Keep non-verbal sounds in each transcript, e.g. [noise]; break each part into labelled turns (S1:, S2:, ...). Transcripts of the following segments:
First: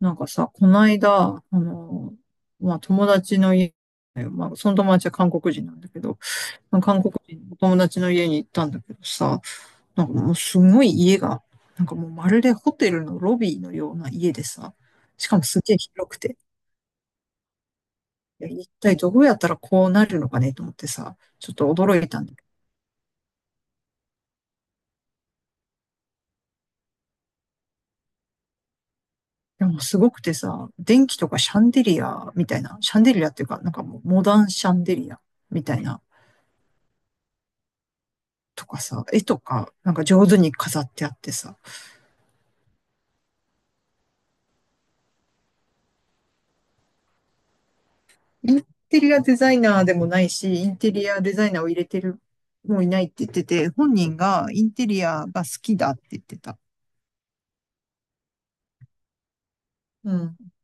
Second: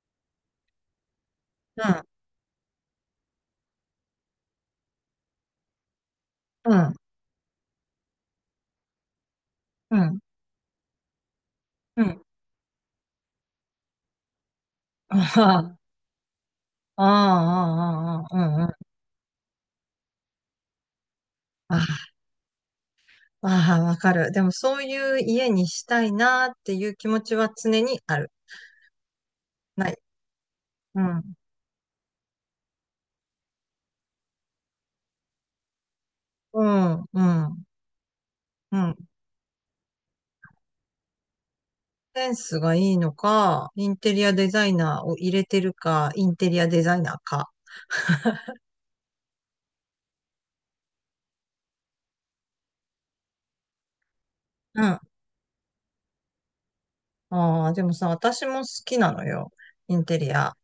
S1: なんかさ、こないだ、
S2: うん、
S1: まあ、友達の家、まあ、その友達は韓国人なんだけど、
S2: うん、
S1: 韓国人の友達の家に行ったんだけどさ、
S2: う
S1: なんか
S2: ん、
S1: もうすごい家が、なんか
S2: う
S1: もう
S2: ん。
S1: まるでホテルのロビーのような家でさ、
S2: [laughs]
S1: し
S2: あ
S1: かもすげ
S2: あ、
S1: え広くて、
S2: ああ、ああ、う
S1: いや、
S2: ん、うん。
S1: 一
S2: あ
S1: 体どうやったらこうなるのかねと思ってさ、ちょっと驚い
S2: あ、
S1: たんだけ
S2: ああわかる。でもそういう家にしたいなっていう気持ちは常にある。
S1: ど、でも
S2: な
S1: す
S2: い。
S1: ごくてさ、
S2: う
S1: 電気と
S2: ん、
S1: かシャンデリアみたいな、シャンデリアっていうか、なんかもうモダンシャンデリアみたいな、
S2: うん、うん、
S1: と
S2: う
S1: かさ、
S2: ん。
S1: 絵とか、なんか上手に飾ってあってさ、
S2: センスがいいのか、インテリアデザイナーを入れてるか、インテリアデザイナーか。
S1: インテリアデザイナーでもないし、インテリアデザイナーを入れてる、もういないって言ってて、本人がイン
S2: う
S1: テ
S2: ん。
S1: リアが好きだって言ってた。
S2: ああ、でもさ、私も好きなのよ。イン
S1: う
S2: テリ
S1: ん。
S2: ア。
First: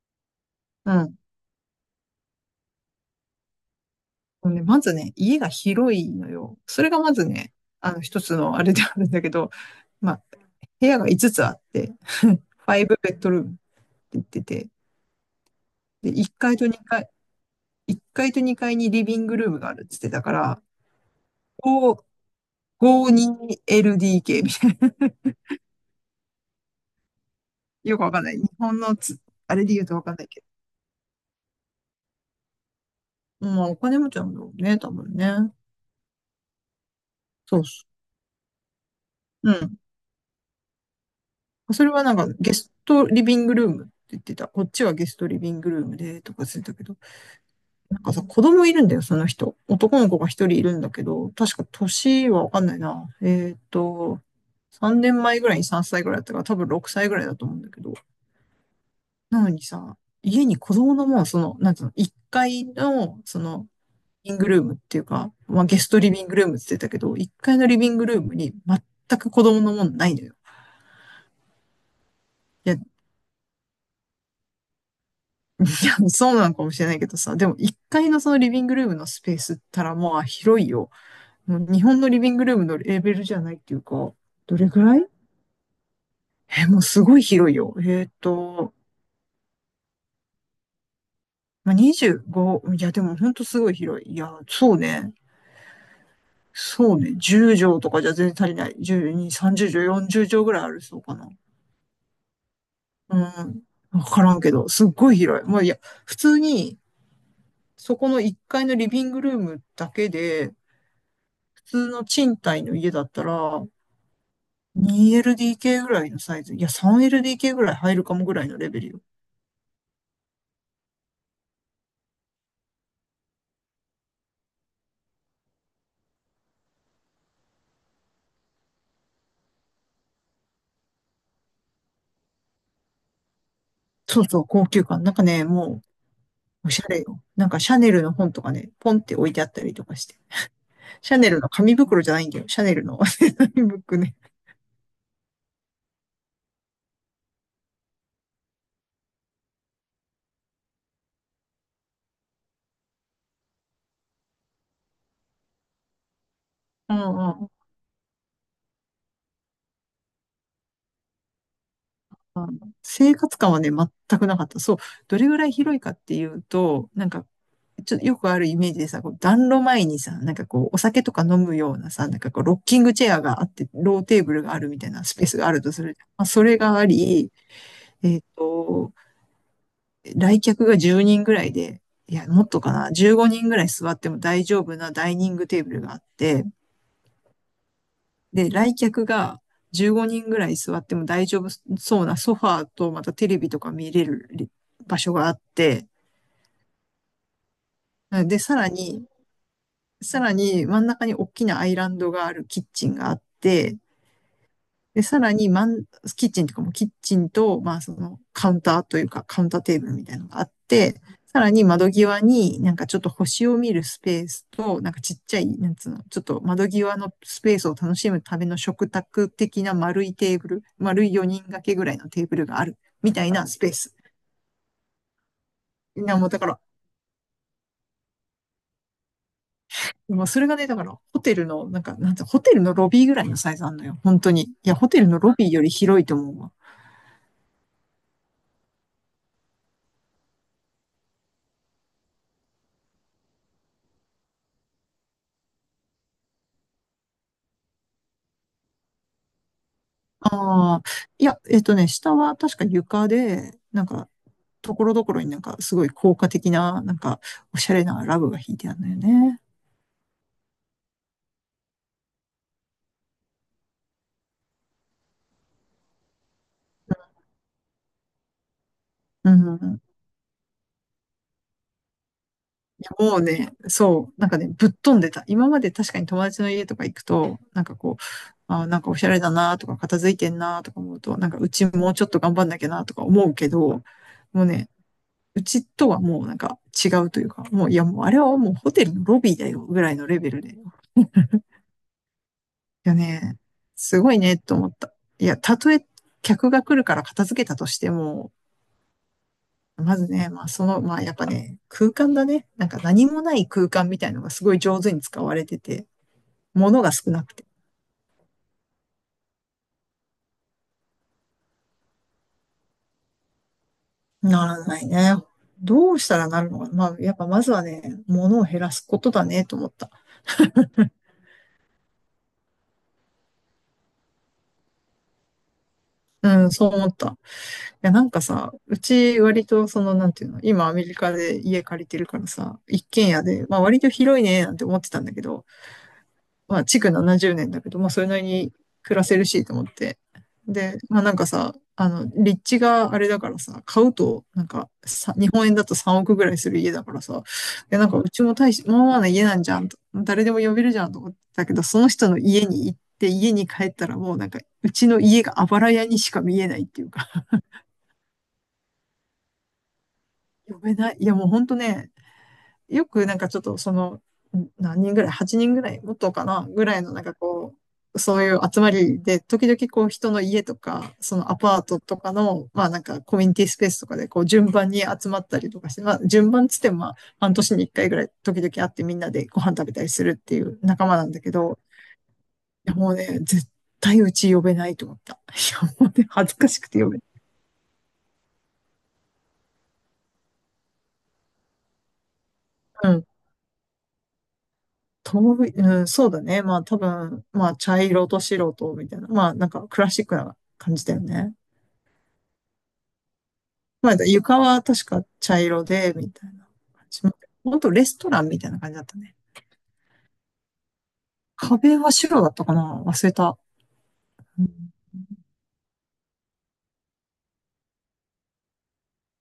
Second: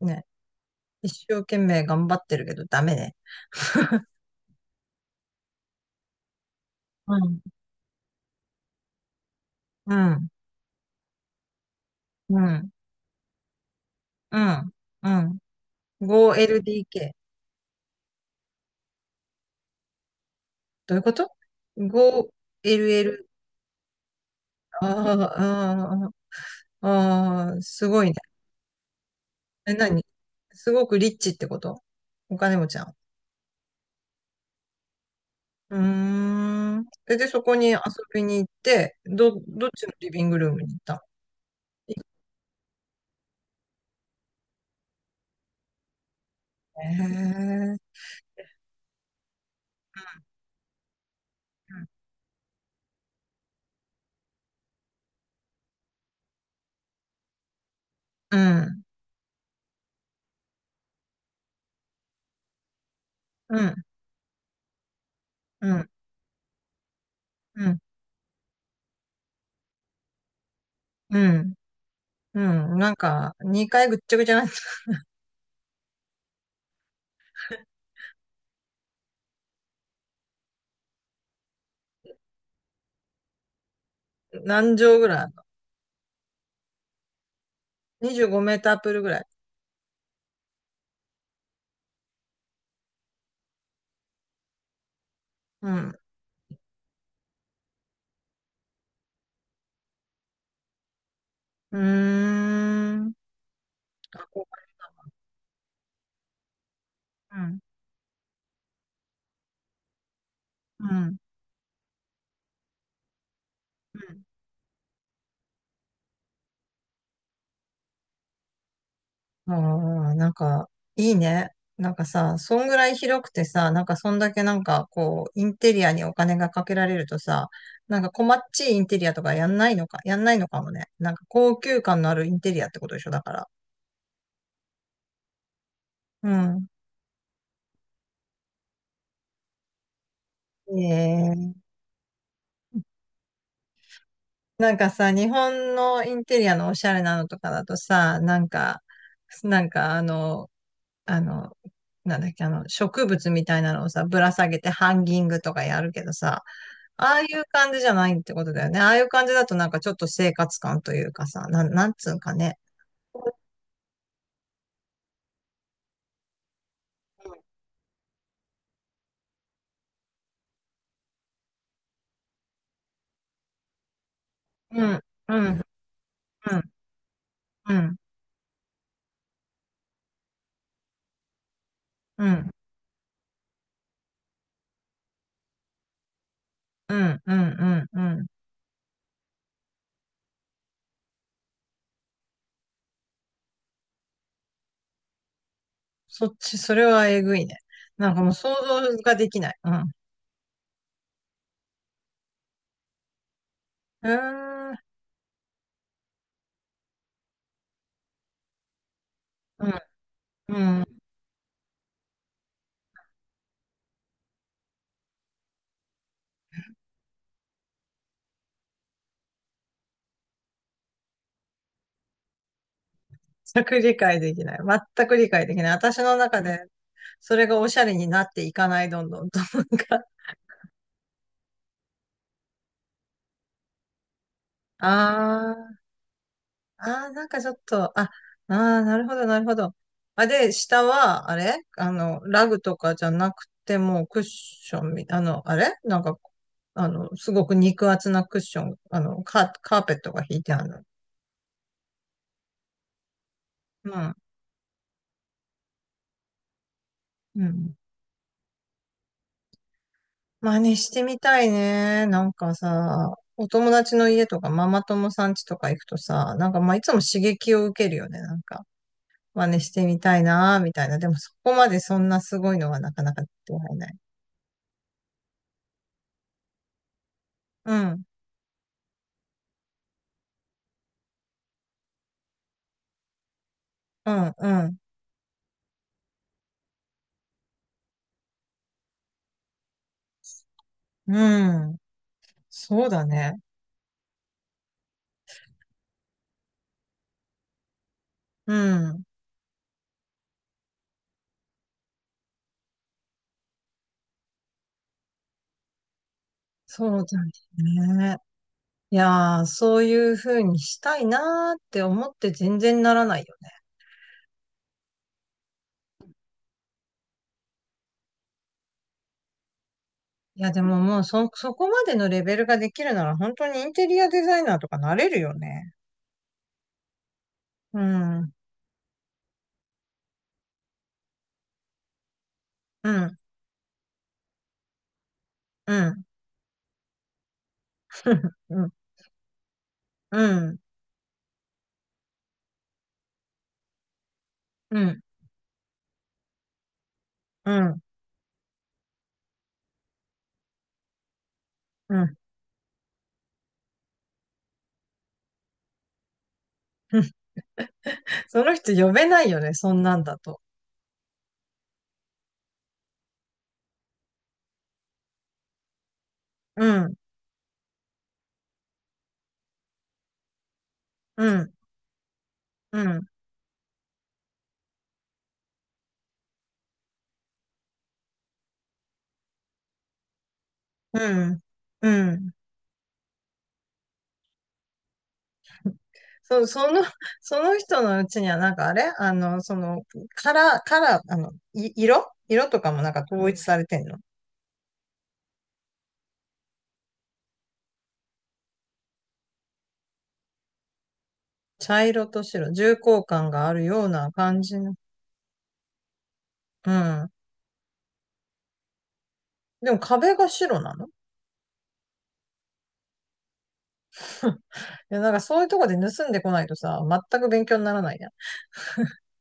S2: ね。
S1: うん。
S2: 一生懸命頑張ってるけどダメね。
S1: ね、まずね、家が広いのよ。それがま
S2: う
S1: ず
S2: ん、
S1: ね、あの、一つのあれであるんだけど、
S2: う
S1: まあ、
S2: ん、
S1: 部屋が5つつあって、[laughs]
S2: うん、
S1: 5ベッドルームって言っ
S2: う
S1: てて、
S2: ん、うん。
S1: で、1階と2階、
S2: 5LDK。
S1: 1階と2階にリビングルームがあるって言ってたから、
S2: どういうこと？
S1: こう
S2: 5LL。
S1: 52LDK みたい
S2: あ
S1: な。
S2: あ、ああ、ああ、
S1: [laughs]
S2: す
S1: よ
S2: ご
S1: く
S2: い
S1: わ
S2: ね。
S1: かんない。日本のつ、あれ
S2: え、
S1: で言うとわ
S2: 何？
S1: かんないけ
S2: すごくリッチってこと？お金持ちなの？
S1: ど。まあ、お金持ちなんだろうね、多分ね。
S2: うーん。え、で、そこ
S1: そう
S2: に遊
S1: そ
S2: びに行って、ど、
S1: う。う
S2: どっ
S1: ん。
S2: ちのリビングルームに行った
S1: それはなんか、ゲストリビングルームって言ってた。こっちはゲストリビングルームで、とかついた
S2: の？
S1: けど。
S2: へえ。
S1: なんかさ、子供いるんだよ、その人。男の子が一人いるんだけど、確か年はわかんないな。3年前ぐらいに3歳ぐらいだったから、多分6歳ぐらいだと思うんだけど。
S2: うん、
S1: なのにさ、家に子供のもう、その、なんつうの、1階の、そ
S2: う
S1: の、
S2: ん、
S1: リビングルームっていうか、まあ、
S2: うん、う
S1: ゲス
S2: ん、
S1: トリビングルームって言ってたけど、1階のリビングルームに全く子供のもんないのよ。
S2: うん、う
S1: いや、
S2: ん。
S1: い
S2: なんか、2回ぐっちゃぐちゃな、[laughs]
S1: や、そうなのかもしれないけどさ、でも1階のそのリビングルームのスペースったらまあ広いよ。もう日本のリビングルームのレベルじゃないっていうか、どれ
S2: 何
S1: ぐら
S2: 畳ぐ
S1: い
S2: らいあるの？
S1: え、もうすごい広いよ。
S2: 25 メータープールぐらい。
S1: まあ、25、いや、でもほんとすごい広い。いや、そうね。
S2: うん。
S1: そうね。10畳とかじゃ全然足りない。12、30畳、40畳ぐらいあるそうかな。
S2: うーん。
S1: うん。わか
S2: あ、
S1: らん
S2: こ
S1: けど、すっごい広い。もういや、普通に、
S2: う、うん、
S1: そこの1階のリビングルームだけで、
S2: うん。
S1: 普通の賃貸の家だったら、
S2: うん。
S1: 2LDK ぐらいのサイズ。いや、3LDK ぐらい入るかもぐらいのレベルよ。
S2: あー、なんか、いいね。なんかさ、そんぐらい広くてさ、なんかそんだけなんかこう、インテリアにお金がかけられるとさ、なんかこっちいインテリアとかやんないのか、やんないのかもね。なんか高級感のあるインテリアってことでしょ、だから。
S1: そうそう、高級感。なんかね、も
S2: うん。
S1: う、おしゃれよ。なんかシャネルの本とかね、ポンって置いてあったりとかして。シャネルの
S2: ええ、
S1: 紙袋じゃないんだよ。シャネルの [laughs] 紙袋ね。
S2: なんかさ、日本のインテリアのおしゃれなのとかだとさ、なんか、なんかあの、あの、なんだっけ、植物みたいなのをさ、ぶら下げてハンギングとかやるけどさ、
S1: う
S2: ああい
S1: ん
S2: う
S1: うん
S2: 感じじゃないってことだよね。ああいう感じだとなんかちょっと生活感というかさ、なん、なんつうんか
S1: あ
S2: ね。
S1: 生活感はね、全くなかった。そう。どれぐらい広いかっていうと、なんか、ちょっとよくあるイメージでさ、こう暖炉前にさ、なんかこう、お酒とか飲むようなさ、なんかこう、ロッキングチェアがあって、ローテーブルがあるみ
S2: う
S1: たい
S2: ん、
S1: なスペース
S2: う
S1: がある
S2: ん、
S1: とする。まあ、そ
S2: う
S1: れ
S2: ん、
S1: があり、
S2: うん、
S1: えっと、来客が10人ぐらいで、い
S2: う
S1: や、もっ
S2: ん、
S1: とかな、15人ぐらい座っても大丈夫なダイニングテーブルがあって、
S2: うん、うん、うん。うん。
S1: で、来客が15人ぐらい座っても大丈夫そうなソファーとまたテレビとか見れる場所があって、
S2: そっち、それはえぐいね。なんかもう
S1: で、
S2: 想
S1: さら
S2: 像
S1: に、
S2: ができない。うん。う
S1: さらに真ん中に大きなアイランドがあるキッチンがあって、
S2: ーん、
S1: で、さらに、マンキッチンとかも、キッチンと、まあ、その、カウンターというか、カウンター
S2: う
S1: テ
S2: ん、
S1: ーブルみたいなのがあっ
S2: うん。
S1: て、さらに窓際になんかちょっと星を見るスペースと、なんかちっちゃい、なんつうの、ちょっと窓際のスペースを楽しむための食卓的な丸いテーブル、丸い4人掛けぐらいのテーブルがある、みたいなス
S2: 全
S1: ペー
S2: く
S1: ス。
S2: 理解できない。全く理解できない。私の
S1: な、もうだ
S2: 中
S1: から、
S2: で、それがおしゃれになっていかない、どんどんと。なんか、
S1: もうそれがね、だから、ホテルの、なんか、なんつうのホテルのロビーぐらいのサイズあんのよ。本当に。いや、ホテルのロビーより
S2: あ
S1: 広いと思うわ。
S2: ああ、なんかちょっと、あ、ああ、なるほど、なるほど。あ、で、下は、あれあの、ラグとかじゃなくて、もうクッションみ、あの、あれなんか、あの、すごく肉厚なクッション、カーペットが敷いてあ
S1: ああ、
S2: る。
S1: いや、下は確か床で、なん
S2: う
S1: か、
S2: ん。
S1: ところどころになんか、すごい効果的な、なんか、
S2: う
S1: おし
S2: ん。
S1: ゃれなラブが引いてあるのよね。
S2: 真似してみたいね。なんかさ、お友達の家とかママ友さん家とか行くとさ、なんかまあいつも刺激を受けるよね。なんか、
S1: う
S2: 真似し
S1: ん。
S2: てみたいな、みたいな。でもそこまでそんなすごいのは
S1: い
S2: なか
S1: や
S2: な
S1: もう
S2: か
S1: ね、
S2: 出会えない。
S1: そう、なんかね、ぶっ飛んでた。今まで確かに友達の家とか行くと、なん
S2: う
S1: かこう、
S2: ん。
S1: あー、なんかおしゃれだなとか、片付いてんなとか思うと、なんかうちもうちょっと頑張んなきゃなとか思うけど、
S2: うん、
S1: もう
S2: う
S1: ね、
S2: ん、
S1: うちとはもうなんか違うというか、もう、いやもうあれはもうホテルのロビーだよぐらいのレベルで
S2: うん。そう
S1: いや
S2: だね。
S1: ね、すごいね、と思った。いや、たとえ客が来るから片付けたとしても、
S2: うん。
S1: まずね、まあその、まあやっぱね、空間だね。なんか何もない空間みたいのがすごい上手に使われてて、物が
S2: そう
S1: 少
S2: だ
S1: なくて。
S2: ね。いやー、そういう風にしたいなーって思って全然ならないよね。
S1: ならないね。どうしたらなるのかまあ、やっぱまずはね、物を減らすことだね、と思った。
S2: いや、でももうそこまでのレベルができるなら本当にインテリアデザイナーとかなれるよね。
S1: うん、そう思った。い
S2: う
S1: や、なん
S2: ん、
S1: か
S2: うん、
S1: さ、うち割とその、なんていうの、今アメリカで家借りてるからさ、一軒家で、まあ割と広いね、なんて思ってたんだけど、
S2: うん、
S1: まあ、築70年だけど、まあ、それなりに
S2: うん、
S1: 暮らせるしと思って。
S2: うん、
S1: で、まあ、なんかさ、あの、立地があれだからさ、買うと、なんか
S2: うん、うん、
S1: さ、日本円だと3億ぐらいする家だからさ、で、なんか、うちも大し、まあまあな家なんじゃんと、誰でも呼べるじゃんと思ってたけど、その
S2: う
S1: 人
S2: ん。
S1: の家に行って、家に帰ったらもうなんか、うちの家があばら家にしか見えないっていう
S2: う
S1: か、
S2: ん。その人呼べないよね、そんなんだと。
S1: 呼べない。いや、もうほんとね、よくなんかちょっとその、何人ぐらい？ 8 人ぐらいもっとかなぐ
S2: う
S1: らいの
S2: ん、
S1: なんかこう、そういう集まりで、時々こう人の家とか、そ
S2: う
S1: のア
S2: ん、
S1: パートとかの、まあ
S2: う
S1: なんか
S2: ん、
S1: コミュニティスペースとかでこう順番に集まったりとかして、まあ順番つってもまあ半年に1回ぐらい時々会ってみんなでご飯食べたりするっていう仲間
S2: う
S1: なんだけ
S2: ん、
S1: ど、
S2: うん。
S1: いやもうね、絶対うち呼べないと思った。いやもうね、恥ず
S2: そう、
S1: かしくて呼
S2: [laughs]
S1: べない。
S2: その人のうちには、なんかあれあの、その、カラー、色とかも
S1: う
S2: なんか
S1: ん
S2: 統一されてんの？
S1: とび、うん、そうだね。まあ多分、まあ茶色と白とみたいな。まあなんかクラシックな感じだよね。
S2: 茶色と白、重厚感があるよう
S1: まあ
S2: な
S1: 床
S2: 感じ
S1: は
S2: の。
S1: 確か茶色で、みたいな
S2: う
S1: 感じ。
S2: ん。
S1: ほんとレストランみたいな感じだったね。
S2: でも壁が白なの？
S1: 壁は白だったかな忘れた。
S2: [laughs]
S1: うん
S2: いや、なんかそういうとこで盗んでこないとさ、全く勉強にならないやん。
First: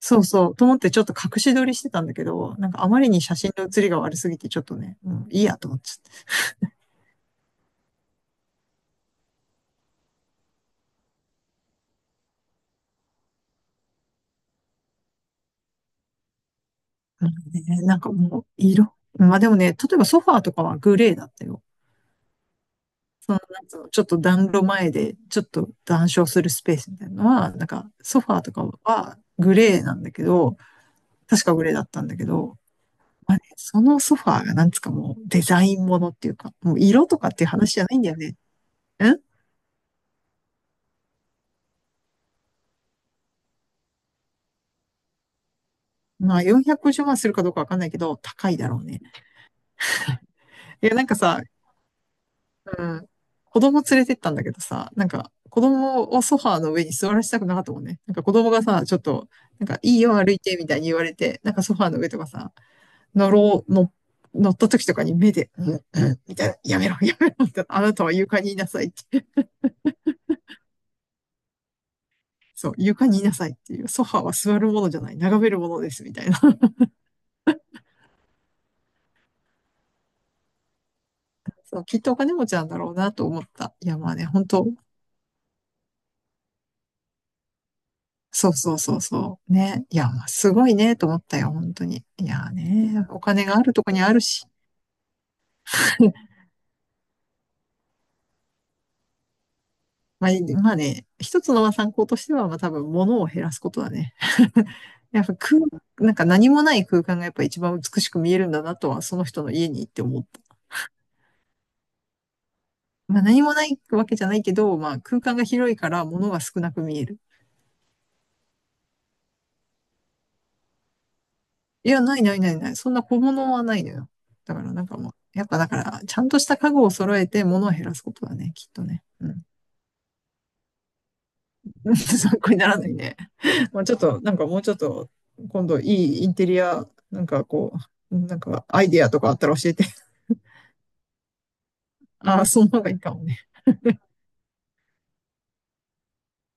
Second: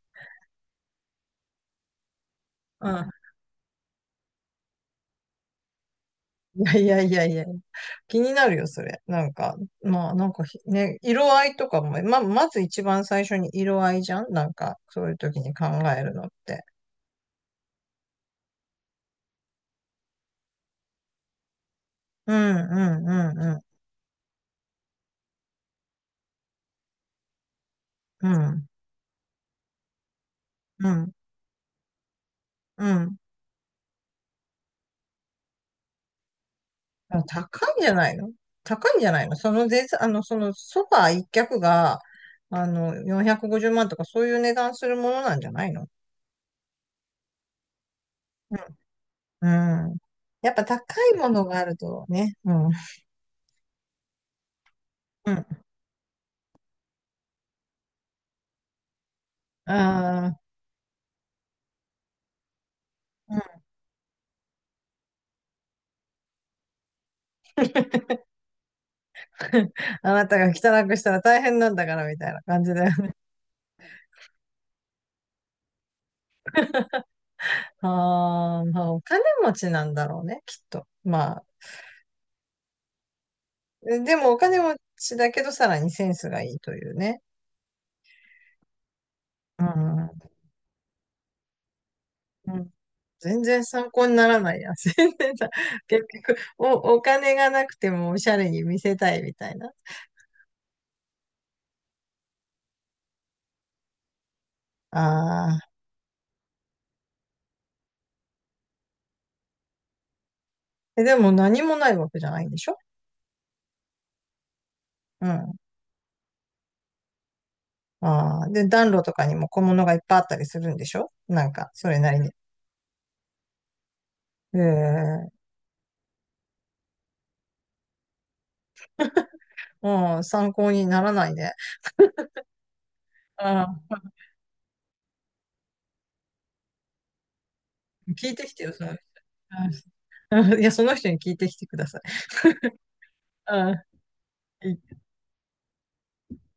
S1: そうそう。と思ってちょっと隠し撮りしてたんだけど、なんかあ
S2: う
S1: まり
S2: ん。
S1: に写真の写りが悪すぎてちょっとね、もういいやと思っちゃって。
S2: いやいやいやいや。気になるよ、それ。なんか、まあ、なんかひね、色合いとかも、まず一番最初に色合いじゃん、なんか、そういう時に考えるのって。
S1: うんねなんかもう色。まあでもね、例えばソファーとかはグレーだったよ。
S2: うん、う
S1: そ
S2: ん、
S1: の、
S2: う
S1: な
S2: ん、
S1: んつうの、ちょっと暖炉前で、ちょっと談笑するスペースみたいなのは、なんか、ソ
S2: う
S1: ファーとか
S2: ん、
S1: はグレーなんだけど、
S2: うん、
S1: 確かグレーだったんだけど、
S2: うん。
S1: まあね、そのソファーがなんつうかもうデザインものっていうか、もう色と
S2: あ、
S1: かっていう
S2: 高
S1: 話
S2: い
S1: じ
S2: ん
S1: ゃ
S2: じ
S1: な
S2: ゃ
S1: いんだ
S2: ない
S1: よ
S2: の？
S1: ね。
S2: 高いん
S1: ん
S2: じゃないの？そのぜ、あの、そのソファー一脚が、450万とかそういう値段するものなんじゃないの？
S1: まあ450万するかどうかわかんないけど、高いだろうね。
S2: うん。うん。やっぱ高
S1: いや、なんか
S2: いも
S1: さ、
S2: のがあるとね。うん。うん。
S1: うん、子供連れてったんだけどさ、なんか子供をソファーの上に座らせたくなかったもんね。なんか子供がさ、ちょっと、なんかいいよ
S2: あ
S1: 歩い
S2: あ、
S1: てみたいに言われて、なんかソファーの上とかさ、乗
S2: うん。
S1: ろう、の、乗った時とかに目で、うん、うん、みたいな、やめろ、[laughs] やめろ、みたいな、あなたは床にいなさいって。
S2: [laughs] あなたが汚くしたら大変なんだからみたいな感
S1: そ
S2: じ
S1: う、
S2: で。
S1: 床にいなさいっていう、ソファーは座るものじゃない、眺めるものです、みたいな。[laughs]
S2: [laughs] ああ、まあお金持ちなんだろうね、きっと。まあ、
S1: そう、きっとお金持ちなんだろうなと思った。いや、まあ
S2: で
S1: ね、
S2: もお
S1: 本
S2: 金
S1: 当
S2: 持ちだけどさらにセンスがいいというね。
S1: そうそうそうそう。
S2: う
S1: ね。いや、まあ
S2: ん。
S1: すごいね、と思ったよ、本当に。いや
S2: うん。
S1: ね、お
S2: 全
S1: 金があ
S2: 然
S1: ると
S2: 参
S1: こに
S2: 考
S1: あ
S2: に
S1: る
S2: なら
S1: し。
S2: ないや。[laughs] 全然さ、結
S1: [laughs]
S2: 局、お金がなくてもおしゃれに見せたいみたいな。
S1: まあ、いまあね、一つのまあ参考としては、まあ多分物を減らすことだね。[laughs]
S2: あ
S1: やっぱ空、
S2: あ。
S1: なんか何もない空間がやっぱ一番美しく見えるんだなとは、その人の家に行って思った。
S2: え、でも何もないわけじゃないんでしょ？
S1: まあ何もないわけじゃないけど、まあ空
S2: う
S1: 間が
S2: ん。
S1: 広いから物が少なく見える。
S2: ああ。で、暖炉とかにも小物がいっぱいあったりするんでしょ？なんか、そ
S1: い
S2: れ
S1: や、
S2: な
S1: な
S2: り
S1: い
S2: に。
S1: ないないない。そんな小物はないのよ。だ
S2: え
S1: からなんかも
S2: え。
S1: う、やっぱだから、ちゃんとした家具を揃えて物を減らすことだね、きっとね。うん。
S2: うん、参考にならないね。
S1: [laughs] 参考にならないね。
S2: あ
S1: まあ、ちょっ
S2: あ。
S1: と、なんかもうちょっと、今度いいインテリア、なんかこう、
S2: 聞い
S1: なん
S2: てき
S1: か
S2: てよ、
S1: ア
S2: そ
S1: イ
S2: の人。
S1: ディアとかあったら
S2: う
S1: 教
S2: ん。
S1: えて。[laughs]
S2: [laughs] いや、その人に聞いてきてください。
S1: ああ、その方がいいかもね。
S2: うん。